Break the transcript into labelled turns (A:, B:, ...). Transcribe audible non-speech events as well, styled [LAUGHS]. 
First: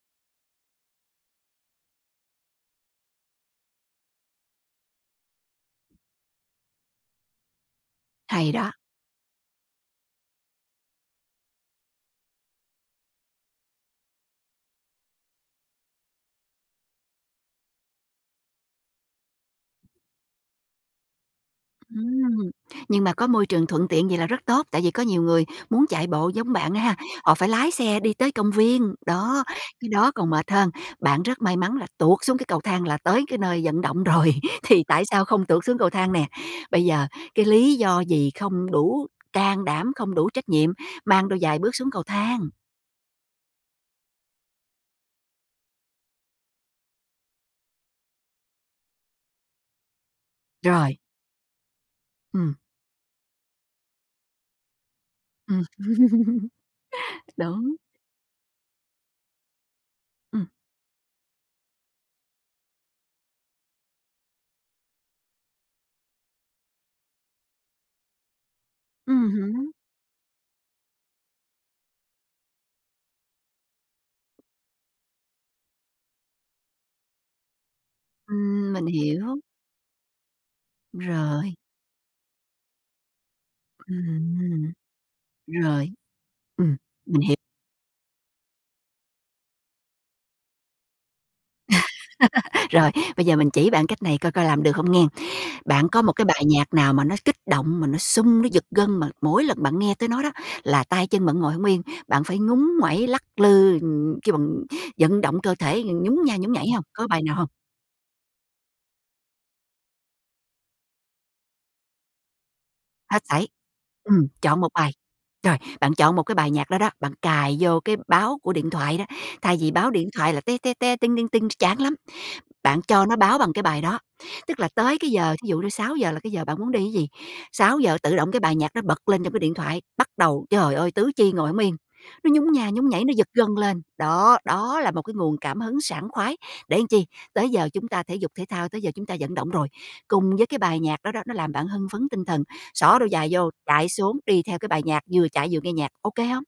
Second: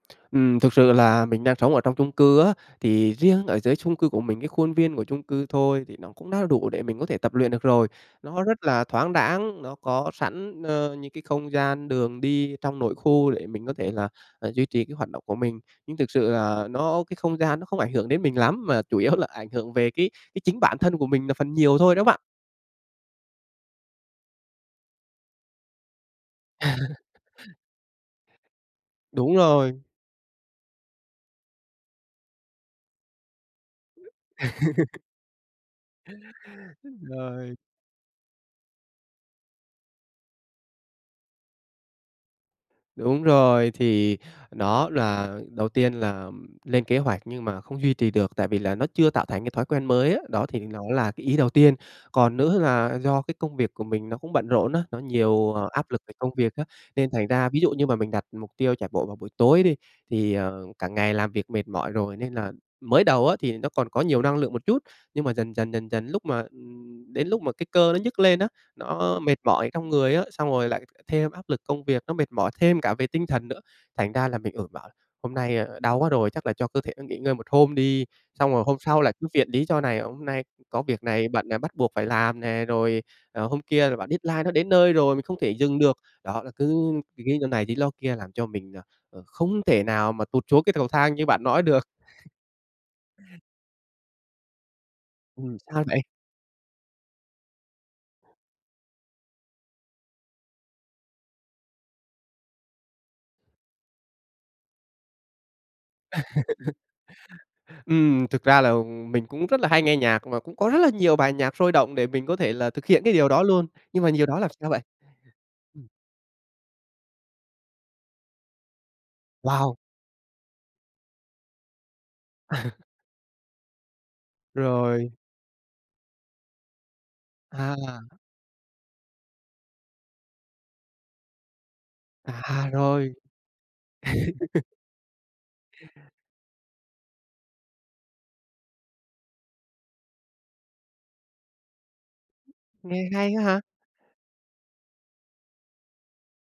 A: Ừm, thực sự là mình đang sống ở trong chung cư á thì riêng ở dưới chung cư của mình, cái khuôn viên của chung cư thôi thì nó cũng đã đủ để mình có thể tập luyện được rồi. Nó
B: Hay
A: rất
B: đó.
A: là thoáng đãng, nó có sẵn, ờ, những cái không gian đường đi trong nội khu để mình có thể là, à, duy trì cái hoạt động của mình. Nhưng thực sự là nó cái không gian nó không ảnh hưởng đến mình lắm, mà chủ yếu là ảnh hưởng về cái cái chính bản thân của mình là phần nhiều thôi đó bạn.
B: Ừm, nhưng mà có môi trường thuận tiện vậy là rất tốt, tại vì có nhiều người muốn chạy bộ giống bạn ha,
A: [LAUGHS]
B: họ phải lái xe đi tới công viên,
A: Đúng
B: đó,
A: rồi.
B: cái đó còn mệt hơn. Bạn rất may mắn là tuột xuống cái cầu thang là tới cái nơi vận động rồi, thì
A: [LAUGHS]
B: tại sao không tuột xuống cầu thang nè. Bây
A: Ừm,
B: giờ cái
A: rồi.
B: lý do gì không đủ can đảm, không đủ trách nhiệm, mang đôi giày bước xuống cầu thang.
A: Đúng rồi, thì nó là đầu tiên là lên kế hoạch nhưng mà không duy trì được tại vì là nó chưa tạo thành cái thói quen mới á, đó thì nó
B: Rồi.
A: là cái ý đầu tiên. Còn
B: Ừm.
A: nữa là do cái công việc của mình nó cũng bận rộn á, nó nhiều
B: Ừm.
A: áp lực về công
B: [LAUGHS]
A: việc á, nên thành ra, ví dụ
B: Đúng.
A: như mà mình đặt mục tiêu chạy bộ vào buổi tối đi thì,
B: Ừm.
A: ờ, cả ngày làm việc mệt mỏi rồi nên là mới đầu á thì nó còn có nhiều năng lượng một chút. Nhưng mà dần dần, dần dần, lúc mà ừm, đến lúc mà cái cơ nó nhức lên á, nó
B: Ừm
A: mệt mỏi
B: hứ.
A: trong người á, xong rồi lại thêm áp lực công việc, nó mệt mỏi thêm cả về tinh thần nữa. Thành ra là, ừ, mình bảo là "Hôm nay đau quá rồi, chắc là cho cơ thể nó nghỉ ngơi một hôm đi." Xong rồi
B: Ừm,
A: hôm
B: mình
A: sau lại cứ
B: hiểu.
A: viện lý do này, hôm nay có việc này bận
B: Rồi.
A: bắt buộc phải làm nè, rồi, ờ, hôm kia là
B: Ừm
A: bận deadline nó đến
B: hừm.
A: nơi rồi, mình không thể dừng
B: Rồi.
A: được. Đó là cứ
B: Ừm, mình hiểu.
A: lí do này, lí do kia làm cho mình, à, à, không thể nào mà tụt xuống cái cầu thang như bạn nói được.
B: [LAUGHS] Rồi, bây giờ mình chỉ bạn cách này coi coi làm được hông nghen.
A: Ừm, sao
B: Bạn
A: vậy?
B: có một cái bài nhạc nào mà nó kích động, mà nó sung, nó giật gân, mà mỗi lần bạn nghe tới nó đó là tay chân bạn ngồi hông yên, bạn phải ngúng nguẩy lắc lư, ừm, kêu bằng vận động cơ thể nhún nha nhún nhảy
A: [LAUGHS]
B: hông, có bài nào hông?
A: Ừm, thực ra là mình cũng rất là hay nghe nhạc và cũng có rất là nhiều bài nhạc sôi động để mình có thể là thực hiện cái
B: Hết
A: điều đó
B: sẩy.
A: luôn. Nhưng mà nhiều
B: Ừm,
A: đó làm
B: chọn một
A: sao vậy?
B: bài, rồi,
A: Ừm.
B: bạn chọn một cái bài nhạc đó đó, bạn cài vô cái báo của điện thoại đó, thay vì
A: Wow!
B: báo điện thoại là "te te te, ting ting ting" ch chán lắm. Bạn
A: [LAUGHS]
B: cho nó báo bằng cái bài đó, tức là tới cái
A: Rồi.
B: giờ, thí dụ như 6:00 là cái giờ bạn muốn đi ấy gì, 6:00
A: À.
B: tự động cái bài nhạc đó bật lên trong cái điện thoại, bắt đầu, trời ơi, tứ chi ngồi hổng yên. Nó nhún
A: À,
B: nha nhún nhảy,
A: rồi.
B: nó giật gân lên. Đó,
A: [LAUGHS]
B: đó là một cái nguồn cảm hứng sảng khoái để chi, tới giờ chúng ta thể dục thể thao, tới giờ chúng ta vận động rồi. Cùng với cái bài nhạc đó đó, nó làm bạn hưng phấn tinh thần, xỏ
A: Nghe
B: đôi
A: hay
B: giày
A: á
B: vô,
A: ha.
B: chạy xuống đi theo cái bài nhạc, vừa chạy vừa nghe nhạc, OK hông?